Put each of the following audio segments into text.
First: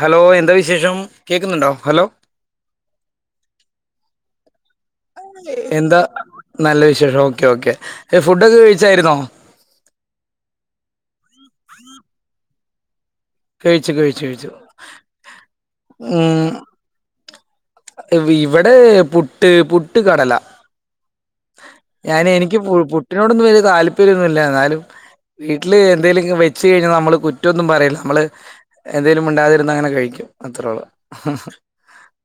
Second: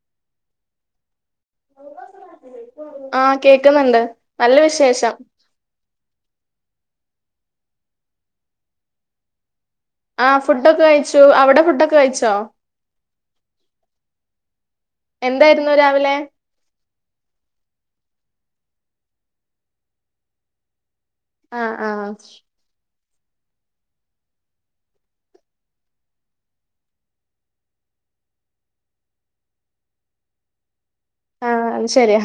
Hello. എന്താ വിശേഷം. കേക്കുന്നുണ്ടൊ. ഹലോ. ആഹ്. കേക്കുന്നുണ്ട്. നല്ല വിശേഷം. എന്താ നല്ല വിശേഷം. Okay okay. ഫുഡൊക്കെ കഴിച്ചായിരുന്നൊ. ആ ഫുഡോക്കെ കഴിച്ചു. അവിടെ ഫുഡൊക്കെ കഴിച്ചൊ. കഴിച്ചു. കഴിച്ചു. കഴിച്ചു. എന്തായിരുന്നു രാവിലെ ഉം ഇവെടെ പുട്ട്. പുട്ട്, കടല ആഹ് ആഹ് ഞാന് എനിക്ക് പു പുട്ടിനോടൊന്നും വല്യ താല്പര്യൊന്നു ഇല്ല ഇന്നാലും വീട്ടില് എന്തെലും വെച്ച്കഴിഞ്ഞ നമ്മള് കുറ്റം ഒന്നും പറീല്ല നമ്മള്. എന്തേലും മുണ്ടാതിരുന്ന് അങ്ങനെ കഴിക്കും. അത്രള്ളു. ആഹ്. അത് ശര്യ.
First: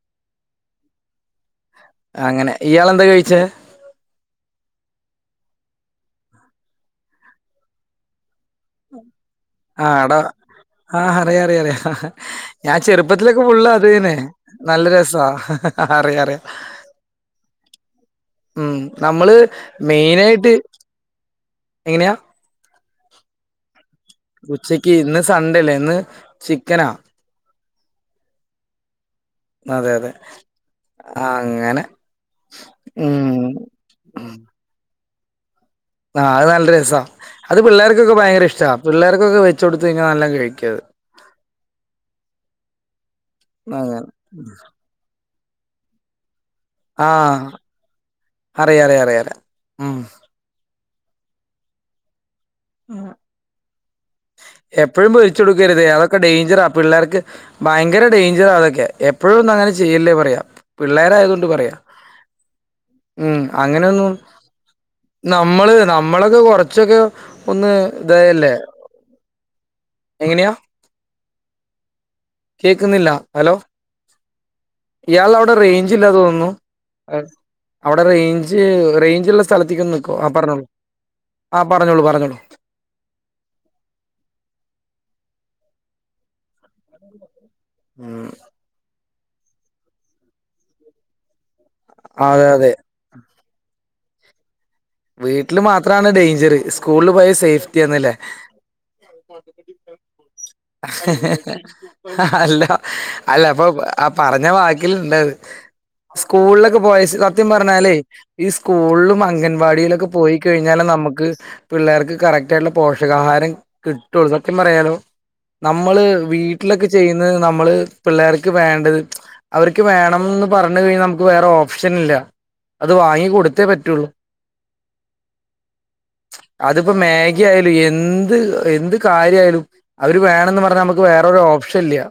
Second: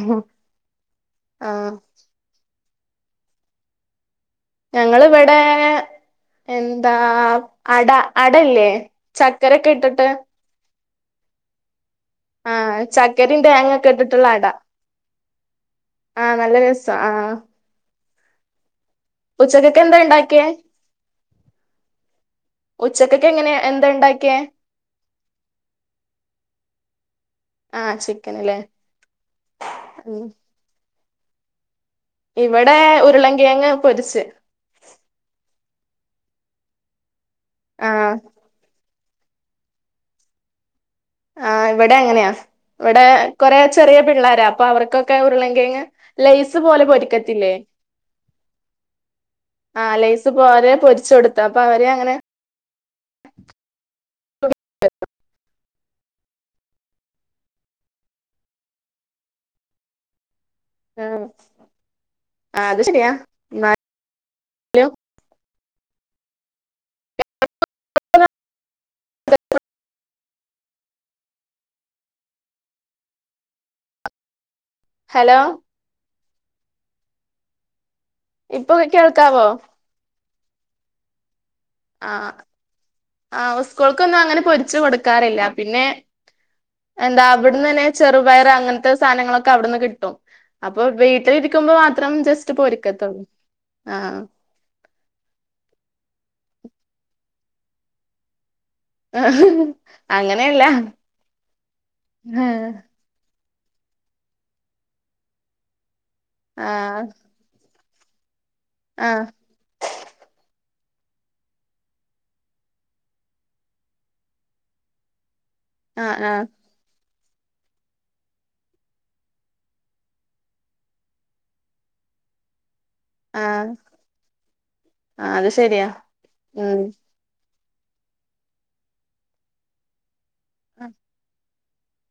ആഹ് ആ. അങ്ങനെ. ഇയാൾ എന്താ കഴിച്ചെ. ഞങ്ങിള് ഇവെടെ എന്താ അട അട ഇല്ലേ. ആഹ് എടാ ആഹ് അറിയാ അറിയ അറിയാ. ആഹ് ഞാൻ ചക്കരയും ചെറുപ്പത്തിലോക്കെ ഫുൾ തേങ്ങൊക്കെ അതന്നെ ഇട്ടിട്ടുള്ള അട നല്ല രസാ. അറിയാം ആഹ് അറിയാം. നല്ല രസാ ആഹ്. ഉം നമ്മള് ഉച്ചക്കൊക്കെ എന്താ ഇണ്ടാക്കിയേ മെയിനായിട്ട്, എങ്ങനെയാ? ഉച്ചക്കൊക്കെ എങ്ങനെ എന് ഉച്ചക്ക്യ് ഇന്ന് സണ്ടെല്ലേ ഇന്ന് ചിക്കനാ. ആഹ് ചിക്കൻ ല്ലേ. അതെ അതെ. അങ്ങനെ. ഇവടെ ഉം ഉരുളങ്കിഴങ്ക് പൊരിച്ച്. ആഹ് അത് നല്ല രസാ. അത് ആഹ് പിള്ളേർക്കൊക്കെ ഭയങ്കര ഇഷ്ടവാ പിള്ളേർക്കൊക്കെ വെച്ച് കൊടുത്ത് കഴിഞ്ഞ നല്ലം കഴിക്ക്യു അത്. ആഹ് ഇവിടെ അങ്ങനെയാ. ഇവിടെ കൊറെ ചെറിയ അങ്ങനെ പിള്ളേരാ അപ്പൊ അവർക്കൊക്കെ ഉരുളങ്കിഴങ്ങ് ലെയ്സ് പോലെ ആ പൊരിക്കത്തില്ലേ. അറിയാ അറിയാ അറിയാ അറിയാ ആഹ് ഉം ലെയ്സ് സ് പോരെ പൊരിച്ച് കൊടുത്ത്. അപ്പൊ അവരെ അങ്ങനെ ആഹ്. എപ്പഴും പൊരിച്ചു കൊടുക്കരുതേ അതൊക്കെ ഡേഞ്ചറാ പിള്ളേർക്ക് ഭയങ്കര ഡേയ്ഞ്ചറാ അതൊക്കെ. എപ്പഴും ഒന്നും അങ്ങനെ ചെയ്യല്ലേ പറയാ. ആഹ് പിള്ളേരായതൊണ്ട് പറയാ. അത് ശരിയാ ഉം എന്നാലും അങ്ങനൊന്നും നമ്മള് നമ്മളൊക്കെ കൊറച്ചൊക്കെ ഒന്ന് ഇതായല്ലേ. എങ്ങനെയാ? കേക്കുന്നില്ല. ഹലോ, ഹലോ ഇയാളവിടെ റേഞ്ച് ഇല്ലാ തോന്നുന്നു. അഹ് അവിടെ റേയ് ഞ്ച് ഇപ്പൊ റേഞ്ച്ള്ള കേൾക്കാവോ സ്ഥലത്തീക്ക് നിക്കോ. ആഹ് പറഞ്ഞോളൂ. ആ പറഞ്ഞോളൂ ആഹ്. പറഞ്ഞോളൂ ആഹ് ഉസ്കൂൾക്കൊന്നും അങ്ങനെ പൊരിച്ചു കൊടുക്കാറില്ല. പിന്നെ, എന്താ അവിട്ന്നെന്നെ ഉം ചെറുപയർ അങ്ങനത്തെ സാനങ്ങളൊക്കെ അവിടുന്ന് കിട്ടും. അപ്പൊ വീട്ട് ഇര് ക്കുമ്പം മാത്രം അതെ ജസ്റ്റ്‌ അതെ പൊരിക്കത്തൊള്ളൂ. ആഹ്. വീട്ടില് മാത്രാണ് ഡേഞ്ചറ്, സ്കൂളിൽ പോയാ സേഫ്റ്റി ആന്ന്ല്ലേ. അങ്ങനെയല്ല ആഹ് അല്ലാ അല്ല അപ്പൊ ആ പറഞ്ഞ വാക്കിലുണ്ടത്. സ്കൂളിലൊക്കെ പോയ ആഹ് സ് സ ത്യം പറഞ്ഞാലേ ഈ സ്കൂളിലും ആഹ് അംഗൻവാടിയിലൊക്കെ പോയി കഴിഞ്ഞാലാ നമുക്ക് പിള്ളേർക്ക് കറക്റ്റ് ആയിട്ടുള്ള പോഷകാഹാരം കിട്ടൊള്ളു. സത്യം പറയാലോ നമ്മള് ആഹ് വീട്ടിലൊക്കെ ചെയ്യുന്നത് നമ്മള് പിള്ളേർക്ക് വേണ്ടത് അവർക്ക് വേണംന്ന് പറഞ്ഞു കഴിഞ്ഞാ നമുക്ക് വേറെ ഓപ്ഷനില്ല. അത് വാങ്ങി കൊടുത്തേ പറ്റുള്ളൂ. ആഹ് അത് ശരിയാ. ഉം അതിപ്പോ മാഗി ആയാലും എന്ത് എന്ത് കാര്യായാലും. അവര് വേണംന്ന് പറഞ്ഞാ നമുക്ക് വേറൊരു ഓപ്ഷൻ ഇല്ല്യ.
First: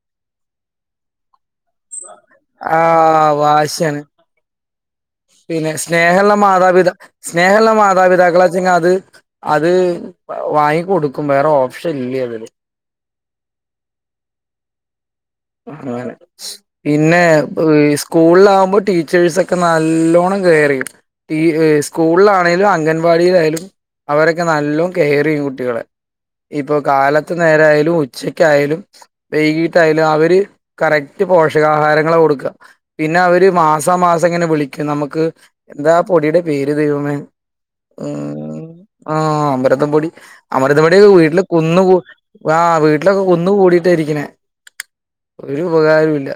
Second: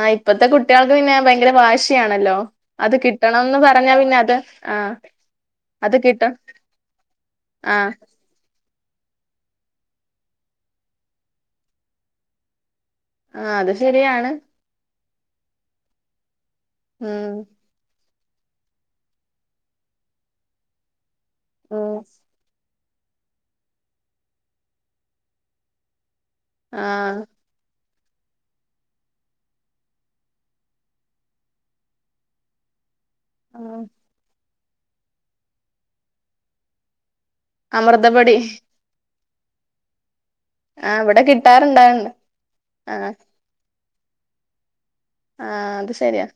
ആഹ് ഇപ്പത്തെ കുട്ട്യാൾക്ക് പിന്നെ ഭയങ്കര വാശിയാണല്ലോ. ആ അത് കിട്ടണംന്ന് പറഞ്ഞാ വാശിയാണ് പിന്നെ അത്, ആഹ്. പിന്നെ സ്നേഹള്ള മാതാപിത സ്നേഹള്ള ആ മാതാപിതാക്കളെ പിന്നത് അത് വാങ്ങി കൊടുക്കും വേറെ ഓപ്ഷൻ ഇല്ല്യ അതില്. ആഹ് അതും ശരിയാണ്. അങ്ങനെ. പിന്നെ ഉം എഹ് ഈ സ്കൂളിലാവുമ്പം ടീച്ചേഴ്സൊക്കെ നല്ലോണ്ണം കെയറെയ്യും. ഈ എഹ് ഉം സ്കൂളിലാണെലും അംഗൻ വാടിയിലായാലും അവരൊക്കെ നല്ലോം കെയറ് ചെയ്യും കുട്ടികളെ. ഇപ്പോ ആ കാലത്ത് നേരായാലും ഉച്ചക്കായാലും വൈകീട്ടായാലും അവ ര് കറക്റ്റ് പോഷകാഹാരങ്ങളാ കൊടുക്കാ പിന്നെ അവര് ആ. മാസാമാസം ഇങ്ങനെ വിളിക് നമുക്ക് എന്താ പൊടിയുടെ പേര് ദൈവമേ അമൃതപൊടി ഉം ആഹ് അമൃതം പൊടി അമൃതം ആ പൊടി ഇവിടെ വീട്ടില് കുന്നുകൂ കിട്ടാറുണ്ടായിരുന്നു ആഹ് ആ വീട്ടിലൊക്കെ കുന്നു കുന്നുകൂടിയിട്ടാ ഇരിക്കണേ ആ അത് ഒരുപകരോം ശരിയാ ഇല്ല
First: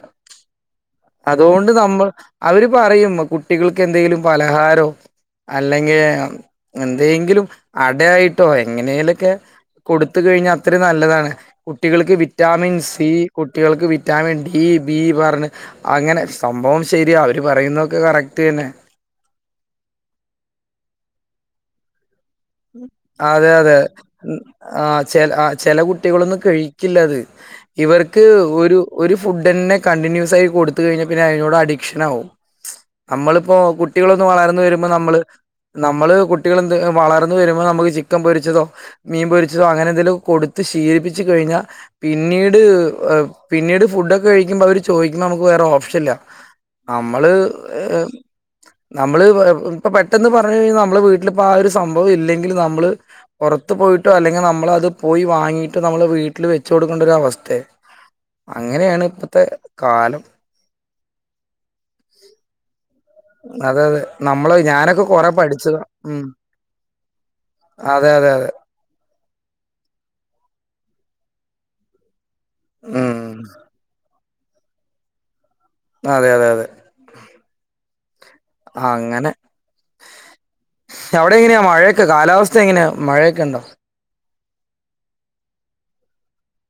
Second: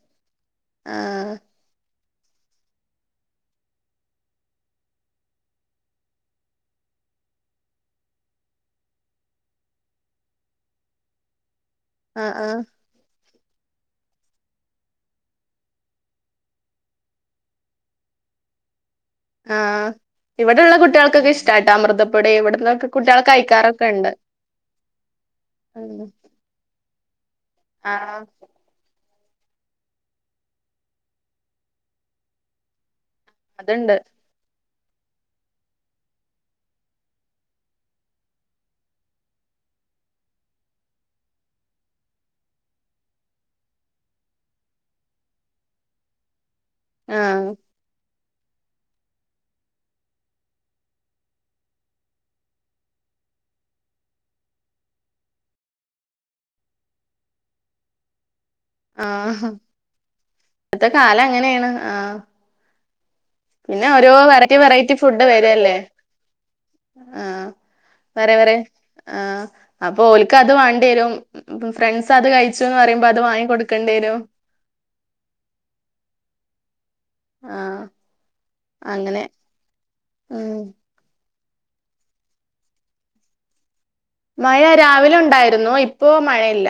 ആ അതുകൊണ്ട് നമ്മൾ അവര് പറയും കുട്ടികൾക്കെന്തെങ്കിലും പലഹാരോ അല്ലെങ്കില് എന്തെങ്കിലും അടയായിട്ടോ എങ്ങനെലൊക്കെ കൊടുത്തുകഴിഞ്ഞാ ഒത്തിരി നല്ലതാണ് കുട്ടികൾക്ക് ആ ആ വിറ്റാമിൻ സി കുട്ടികൾക്ക് വിറ്റാമിൻ ഡി ബി പറഞ്ഞ് അങ്ങനെ സംഭവം ശരിയാ അവര് പറയുന്നൊക്കെ കറക്റ്റ് തന്നെ. ആഹ് ഇവിടെള്ള കുട്ടികൾക്കൊക്കെ ഇഷ്ട്ടാട്ടോ അമൃതപ്പൊടി ഇവിടെ അതെ അതെ ആഹ് ചെ ചെല ഉം കുട്ടികളൊന്നും കഴി ക്കില്ലത് ആ ഇവർക്ക് ഒരു ഒരു ഫുഡ്ന്നെ കണ്ടിന്യൂസ് ആയി കൊടുത്തു കഴിഞ്ഞാൽ പിന്നെ അതിനോട് അഡിക്ഷൻ ആവും നമ്മളിപ്പോ അതുണ്ട് കുട്ടികളൊന്ന് വളർന്ന് വരുമ്പോ നമ്മള് നമ്മള് കുട്ടികളെന്ത് വളർ ന്ന് വരുമ്പോ നമ്മക്ക് ചിക്കൻ പൊരിച്ചതോ മീൻ പൊരിച്ചതോ അങ്ങനെന്തെലും ഒക്കെ കൊടുത്ത് ശീലിപ്പിച്ച് കഴിഞ്ഞാ പിന്നീട് പിന്നീട് ഫുഡ്ഡോക്കെ കഴിക്കുമ്പോ അവര് ചോദിക്കുമ്പോ നമുക്ക് വേറെ ഓപ്ഷൻ ഇല്ല ആ നമ്മള് ഇഹ് നമ്മള് ഇപ്പ പെട്ടെന്ന് പറഞ്ഞു കഴിഞ്ഞാൽ നമ്മളെ വീട്ടിലിപ്പ ആഹ് ഒരു സംഭവം ഇല്ലെങ്കിൽ നമ്മള് പൊറത്ത് പോയിട്ടോ അല്ലെങ്കിൽ നമ്മളത് പോയി വാങ്ങിയിട്ട് നമ്മളെ വീട്ടിൽ വെച്ചു കൊടുക്കേണ്ട ഒരു അവസ്ഥയാ അങ്ങനെയാണ് ഇപ്പത്തെ കാലം ഇപ്പെത്തെ കാലം അങ്ങനെയാണ് ആഹ് അതെ അതെ നമ്മള് വെറൈറ്റി വെറൈറ്റി ഞാനൊക്കെ ഫുഡ് കൊറെ വരല്ലേ പഠിച്ചതാ ഉം അതെ അതെ അതെ ആഹ് അപ്പൊ ഓല്ക്ക് അത് വാണ്ടി വരും ഫ്രണ്ട്സ് അത് കഴി ച്ചെന്നു പറയുമ്പോ അത് ഉം വാങ്ങി കൊടുക്കേണ്ടി വരും അതെ അതെ അതെ ആഹ് ആഹ് അങ്ങനെ ഉം അവിടെ എങ്ങനെയാ മഴയൊക്കെ കാലാവസ്ഥ എങ്ങനെയാ മഴയൊക്കെണ്ടോ മഴ രാവിലെ ഉണ്ടായിരുന്നു ഇപ്പോ മഴയില്ല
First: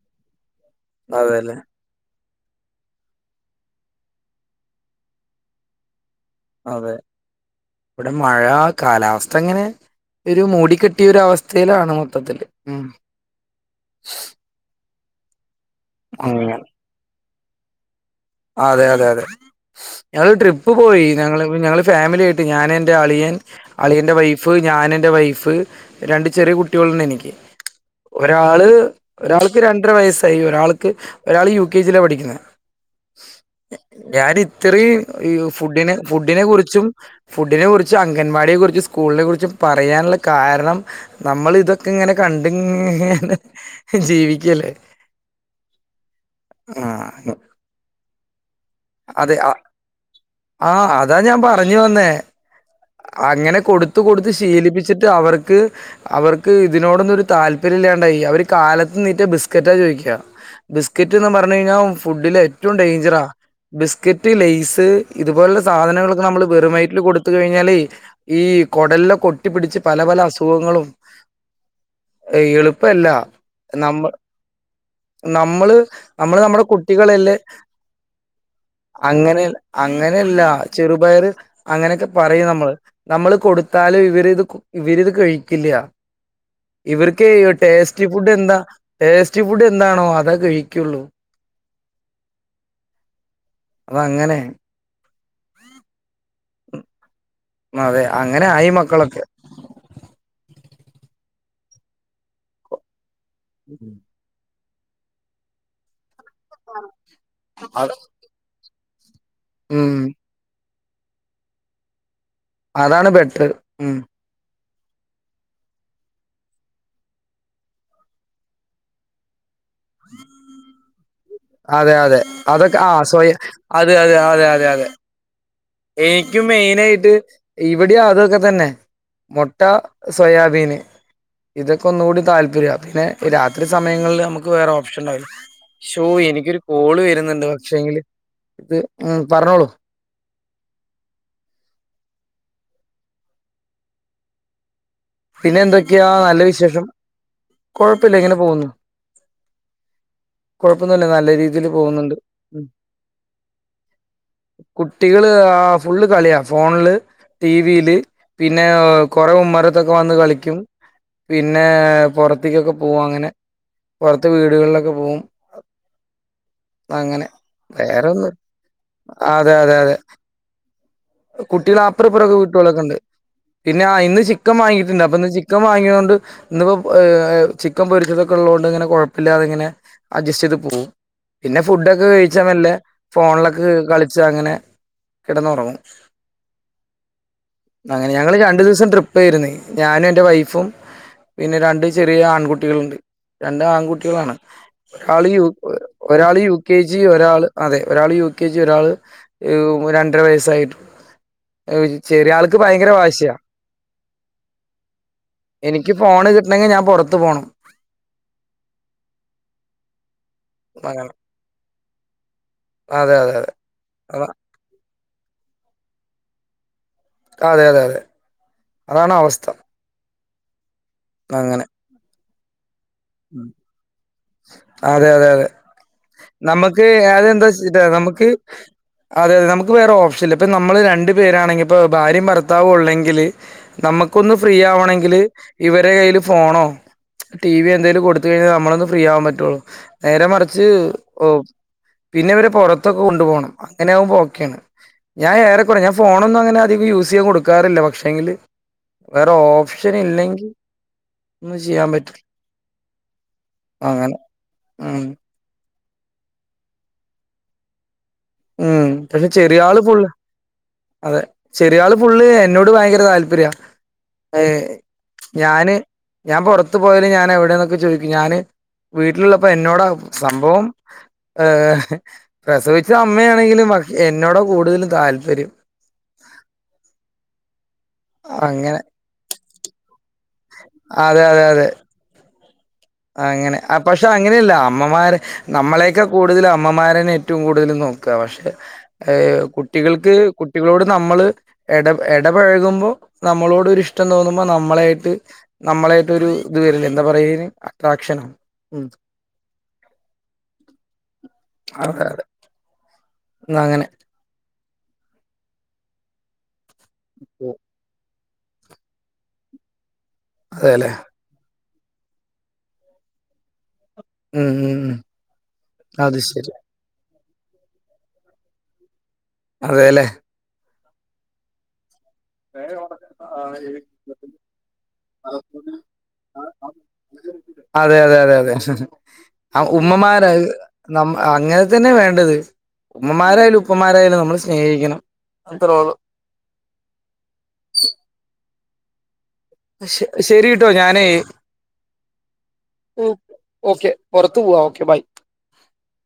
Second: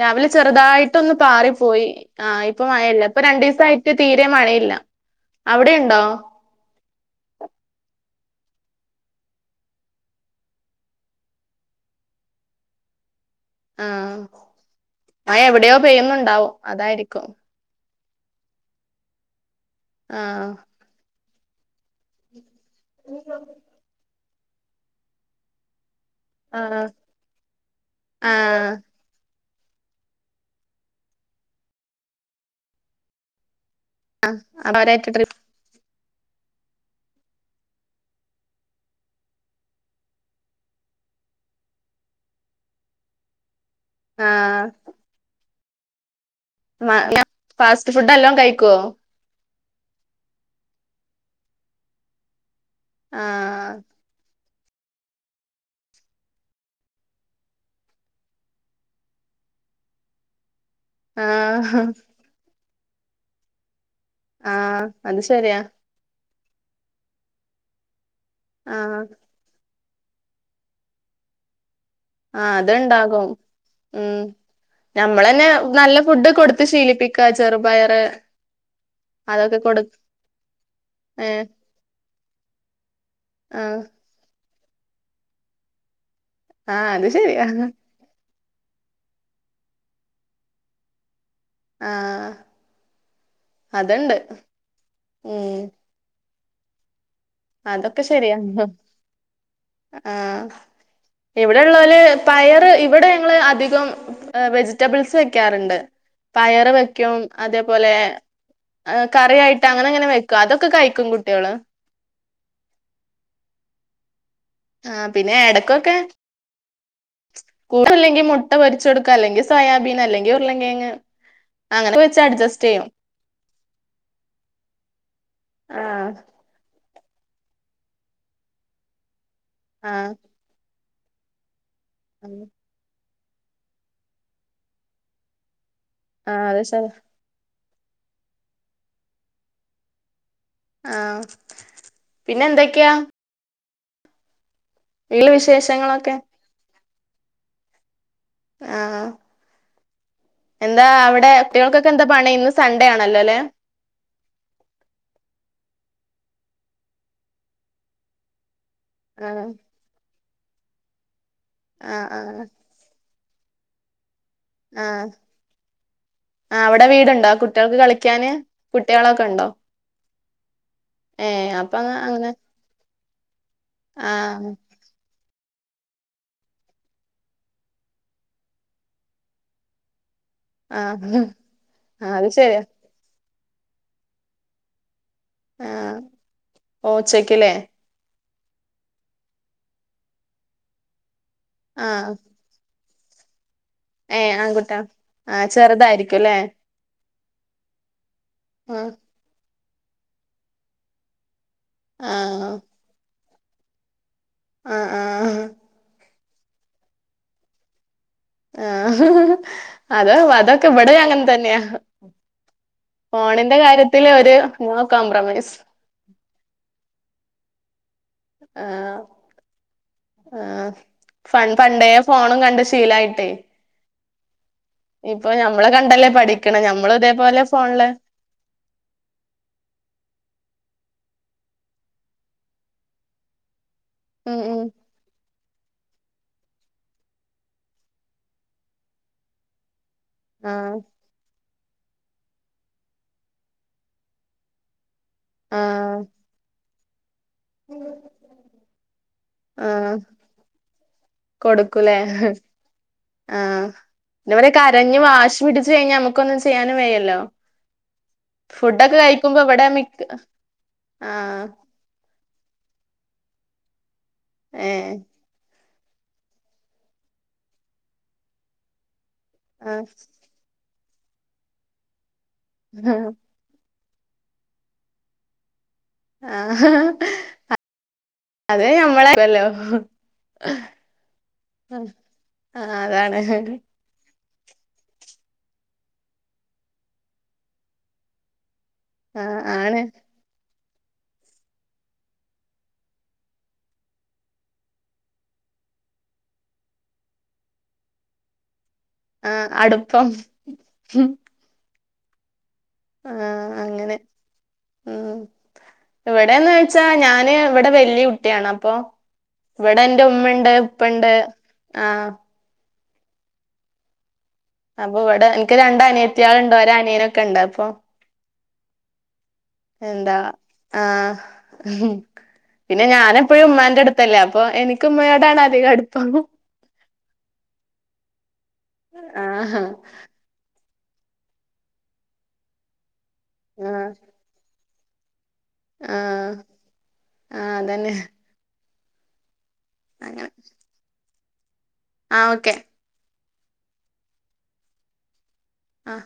രാവിലെ ചെറുതായി ട്ടൊന്ന് പാറി അതെല്ലേ പോയി ആഹ് ഇപ്പ മഴയില്ല ഇപ്പൊ രണ്ടു ദിസായിട്ട് തീരെ മഴയില്ല അവിടെ ഉണ്ടോ അതെ ഇവിടെ മഴ കാലാവസ്ഥ ഇങ്ങനെ ഒരു മൂടിക്കെട്ടിയ ഒരവസ്ഥയിലാണ് മൊത്തത്തില് ഉം. ആ മഴ എവിടെയോ പെയ്യുന്നുണ്ടാവും അങ്ങനെ അതായിരിക്കും അതെയതെയതെ ആ ഞങ്ങള് ട്രിപ്പ് പോയി ഞങ്ങള് ഞങ്ങള് ഫാമിലി ആയിട്ട് ഞാന് എന്റെ അളിയൻ അളിയന്റെ വൈഫ് ഞാനെന്റെ വൈഫ് രണ്ട് ചെറിയ ആ കുട്ടികളുണ്ട് എനിക്ക് ആ ഒരാള് ഒരാൾക്ക് രണ്ടര വയസ്സായി ഒരാൾക്ക് ഒരാൾ യു കെ ജിയിലാ പഠിക്കുന്നേ ആ ഞാന് ഇത്രേം അവരായിട്ട് ഈ ട്രിപ്പ് ഫുഡിനെ ഫുഡിനെ കുറിച്ചും ഫുഡ്നെ കുറിച്ചും അംഗൻവാടിയെ കുറിച്ചും സ്കൂൾനെ കുറിച്ചും പറയാനുള്ള കാരണം നമ്മൾ ഇതൊക്കെ ഇങ്ങനെ കണ്ട് ഇങ്ങനെ ആ ജീവിക്കല്ലേ ആ മല ഫാസ്റ്റ് ഫുഡ് നല്ലോം കഴിക്കോ അതെ ആഹ് അതാ ഞാൻ പറഞ്ഞു വന്നേ അങ്ങനെ കൊടു ആഹ് കൊടുത്ത് കൊടുത്ത് ശീലിപ്പിച്ചിട്ട് അവർക്ക് അവർക്ക് ഇതിനോടൊന്നും ഒരു താല്പര്യല്ലാണ്ടായി അവര് കാലത്ത് നീറ്റ ബിസ്കറ്റാ ചോയിക്ക ബിസ്ക്കറ്റ്ന്ന് പറഞ്ഞ് കഴിഞ്ഞാ ആഹ് ഫുഡില് ഏറ്റവും ഡേഞ്ചറാ ബിസ്ക്കറ്റ് ലേയ്സ് ആഹ് അത് ശരിയാ ഇതുപോലുള്ള സാധനങ്ങളൊക്കെ നമ്മള് വെറും വയറ്റില് കൊടുത്ത് കഴിഞ്ഞാലെ ഈ ആഹ് കൊടല്ലെക്ക ഒട്ടി പിടിച്ച് പല പല അസുഖങ്ങളും ഏയ് ആഹ് എളുപ്പല്ല അത്ണ്ടാകും നമ്മ ഉം ഞമ്മളന്നെ നമ്മള് നല്ല ഫുഡ് നമ്മള് നമ്മുടെ കൊടുത്ത് ശീലിപ്പിക്ക കുട്ടികളല്ലേ ചെറുപയറ് അങ്ങനെ അതൊക്കെ കൊടു അങ്ങനെയല്ല ചെറുപയറ് ഏഹ് അങ്ങനെക്കെ പറയും നമ്മള് നമ്മള് ആഹ് കൊടുത്താലും ഇവര് ഇത് ഇവരിത് കഴിക്കില്ല ആഹ് അത് ഇവർക്കേ ശരിയാ ടേസ് സ്റ്റി ഫുഡ് എന്താ ടേസ്റ്റി ഫുഡ് എന്താണോ അതാ കഴിക്കുള്ളൂ ആഹ് അത് അത്ണ്ട് അങ്ങനെ ഉം അതൊക്കെ അതെ ശരിയാ അങ്ങനെ ആയി മക്കളൊക്കെ ആഹ് ഇവിടെള്ളോല് പയറ് ഇവിടെ ഞങ്ങള് അധികം വെജിറ്റബിൾസ് വെയ്ക്കാറ്ണ്ട് പയറ് വെയ്ക്കും അതേപോലെ അത് കറിയായിട്ട് ഉം അങ്ങനങ്ങനെ വെക്കും അതൊക്കെ കഴിക്കും കുട്ടിയാള് അതാണ് ബെറ്ററ് ഉം ആഹ് പിന്നെ എടകൊക്കെ കൂട്ട് ല്ലെങ്കി മുട്ട പൊരിച്ച് കൊടുക്കു അല്ലെങ്കി സോയാബീന് അല്ലെങ്കി ഉരുളങ്കേങ്ങ് അതെ അതെ അതൊക്കെ ആഹ് സോയ അത് ത് അതെ അതെ അതെ ആഹ് ഏയ്ക്കും മെയിനായിട്ട് ഇവിടെം അതൊക്കെ തന്നെ മൊ ട്ട ആഹ് സോയാബീന് ഇതൊക്കെ ഒന്നുകൂടി താല്പര്യ പിന്നെ രാത്രി സമയങ്ങളില് നമുക്ക് വേറെ ഓപ്ഷൻണ്ടാവില്ല ശോ ആഹ് എനിക്കൊരു അത് ശരി കോള് വരുന്ന്ണ്ട് പക്ഷേങ്കില് ഇത് പറഞ്ഞോളൂ ആഹ് പിന്നെന്തെക്കെയാ വീട്ടിലെ പിന്നെന്തൊക്കെയാ വിശേഷങ്ങളൊക്കെ നല്ല വിശേഷം കൊഴപ്പല്ല ഇങ്ങനെ പോന്നു ആഹ് എന്താ അവിടെ കുട്ടികൾക്കൊക്കെ എന്താ പോകുന്നുണ്ട് പണി ഇന്ന് ഉം സൺഡേ ആണല്ലോ ല്ലെ കുട്ടികള് ആഹ് ഫുള്ള് കളിയാ ഫോൺല് ടി വി ല് പിന്നെ കുറെ ആഹ് ഉമ്മറത്തൊക്കെ വന്ന് കളിക്കും പിന്നെ ആഹ് ആഹ് പൊറത്തിക്കൊക്കെ പോകും അങ്ങനെ പൊറത്ത് വീടുകളിലൊക്കെ ആഹ് പോകും ആഹ് അവിടെ അങ്ങനെ വീടുണ്ടോ കുട്ടികൾക്ക് കളിക്കാന് വേറെന്നുല്ല കുട്ടികളൊക്കെ ഉണ്ടോ അതെ അതെ അതെ ഏഹ് അപ്പൊ കുട്ടികള അങ്ങ- അങ്ങനെ അപ്പുറപ്പറൊക്കെ വിട്ടുകളൊക്കെണ്ട് പിന്നെ ആഹ് ഇന്ന് ചിക്കൻ വാങ്ങിട്ടുണ്ട് അപ്പൊ ഇന്ന് ചി ചിക്കൻ വാങ്ങിയതോണ്ട് ഇന്നിപ്പോ ചിക്കൻ പൊരിച്ചതൊക്കെ ഉള്ളോണ്ട്ങ്ങനെ കൊഴപ്പല്ലാതെങ്ങനെ അഡ്ജസ്റ്റ് ചെയ്ത് പോവും ആഹ് പിന്നെ ഫുഡൊക്കെ അത് കഴിച്ചാ ശരിയാ മെല്ലേ ഫോൺലൊക്കെ കളിച്ച് അങ്ങനെ കെടന്നൊറങ്ങും ഓഹ് ഉച്ചക്ക് ല്ലേ അങ്ങനെ ഞങ്ങള് രണ്ടു ദിവസം ട്രിപ്പായിരുന്നേ ഞാനും എന്റെ വൈഫും പിന്നെ രണ്ട് ആഹ് ചെറിയ ആൺകുട്ടികളുണ്ട് രണ്ട് ആൺകുട്ടി ഏ കുട്ടികളാണ് ആൺകുട്ടാ ഒരാള് ആ യു ചെറുതായിരിക്കും അല്ലേ ഒരാള് യു കെ ജി ഒരാൾ അതെ ഒരാള് യു കെ ജി ആ ഒരാള് രണ്ടര വയസ്സായിട്ട് ആ ചെറിയാൾക്ക് ഭയങ്കര വാശിയാ ആഹ് ആഹ് എനിക്ക് ഫോണ് കിട്ടണെങ്കി ഞാൻ പൊറത്ത് പോണം ആഹ് അത് അതൊക്കെ ഇവിടെ അങ്ങനെ തന്നെയാ അതെ അതെ ഫോണിന്റെ കാര്യത്തില് അതാ ഒരു നൊ കോംപ്രമൈസ് അതെ അതെ അതെ ആഹ് അതാണ് അവസ്ഥ ആഹ് പണ്ടേ ഫോണും കണ്ട് ശീലായി ഉം അതെ അതെ ഇപ്പൊ അതെ ഞമ്മള് കണ്ടല്ലേ പഠിക്കണെ നമക്ക് ഞമ്മള് ഇതേപോലെ അതെന്താ ഫോണില് നമുക്ക് അതെ അതെ നമുക്ക് വേറെ ഓപ്ഷൻ ഇല്ല ഇപ്പൊ നമ്മള് രണ്ടു പേരാണെങ്കി ഇപ്പ ഭാര്യയും ഭർത്താവ് ഉള്ളെങ്കില് നമുക്കൊന്ന് ഉം ഫ്രീ ഉം ആവണെങ്കിൽ ഇവരെ കയ്യില് ഫോണോ ടി വിയൊ എന്തേലും കൊടുത്ത് കഴിഞ്ഞാൽ നമ്മളൊന്ന് ഫ്രീ ആവാൻ പറ്റുള്ളൂ നേരെ മറിച്ച് ആഹ് ഓഹ് പിന്നെ ഇവരെ പൊറത്തൊക്കെ കൊണ്ടു പോണം അങ്ങനെ ആകുമ്പോ ഓക്കെയാണ് ഞാൻ ഏറക്കുറെ ഞാൻ ആഹ് ഫോണൊന്നും അങ്ങനെ അധികം യൂസയ്യാൻ കൊടു ക്കാറില്ല പക്ഷെങ്കില് വേറെ ആഹ് ഓപ്ഷൻ ഇല്ലെങ്കിൽ ഒന്നും ചെയ്യാൻ കൊടുക്കൂലേ പറ്റില്ല ആഹ് അങ്ങനെ. അതെ പോലെ കരഞ്ഞ് ഉം. വാശി പിടിച്ച് കഴിഞ്ഞാൽ നമ്മുക്ക് ഒന്നും ചെയ്യാനും വയ്യല്ലോ ഉം ഫുഡൊക്കെ പക്ഷെ കഴിക്കുമ്പോ ഇവിടെ ചെറിയാള് മിക്ക ഫുള്ള് അതെ ആഹ് ചെറിയാള് ഫുള്ള് എന്നോട് ഭയങ്കര താല്പര്യ ഏഹ് ഞാന് ഞാൻ പൊറത്ത് പോയല് ഞാൻ എവിടെന്നൊക്കെ ചോയിക്കും ഞാന് വീട്ടിലുള്ളപ്പോ എന്നോട സംഭവം ഏഹ് പക്ഷെ ആഹ് അമ്മയാണെങ്കിലും പക്ഷേ എന്നോട് കൂടുതലും താല്പര്യം ആ അതെ അങ്ങനെ ഞമ്മളേക്കല്ലൊ അതെ അതെ അതെ [unintelligible] അതാണ് അങ്ങനെ പക്ഷെ അങ്ങനെയല്ല അമ്മമാര് നമ്മളെയൊക്കെ കൂടുതലും അമ്മമാരന്നെ ഏറ്റവും കൂടുതൽ നോക്ക പക്ഷെ ആഹ് ഏഹ് ആണ് കുട്ടികൾക്ക് കു ട്ടികളോട് നമ്മള് എട എടപെഴകുമ്പോൾ നമ്മളോടൊരു ഇഷ്ടം തോന്നുമ്പോ നമ്മളായിട്ട് നമ്മളായിട്ട് ഒരു ഇത് വരില്ലെ എന്താ പറയ അതിന് അട്രാക്ഷനൊ ഉം ആ അടുപ്പം അതെ അതെ ന്ന അങ്ങനെ ഉം ഇവിടെന്ന് വെച്ചാ ഞാന് ഇവിടെ വെല്ല്യ കുട്ടിയാണ് അപ്പൊ ഇവിടെ എൻ്റെ ഉമ്മണ്ട് അതെല്ലെ ഉപ്പണ്ട് ആ ഉം ഉം ഉം അപ്പൊ ഇവടെ ഇൻക്ക് രണ്ട് അത് ശരി അനിയത്തിയാള്ണ്ട് ഒര് അനിയനൊക്കെ ഉണ്ട് അപ്പൊ അതേല്ലേ എന്താ ആഹ് പിന്നെ ഞാന് എപ്പഴും ഉമ്മാന്റെ അടുത്തല്ലേ അപ്പൊ എനിക്ക് ഉമ്മയോടാണ് അധികം അടുപ്പം. അതെ അതെ അതെ അതെ ആ ആഹ് ഉമ്മമാരായി നമ്മ അങ്ങനെ തന്നെ വേണ്ടത് ഉമ്മമാരായാലും ആഹ് ഉപ്പമാരായാലും നമ്മള് സ്നേഹിക്കണം അത്രേ ഉള്ളൂ ആഹ് ആഹ് അതന്നെ ശ ശരിട്ടൊ ഞാനെ ആഹ് ഓക്കെ ഓഹ് ഓക്കെ പൊറത്തു പോവാ ഓക്കെ ബൈ ആഹ്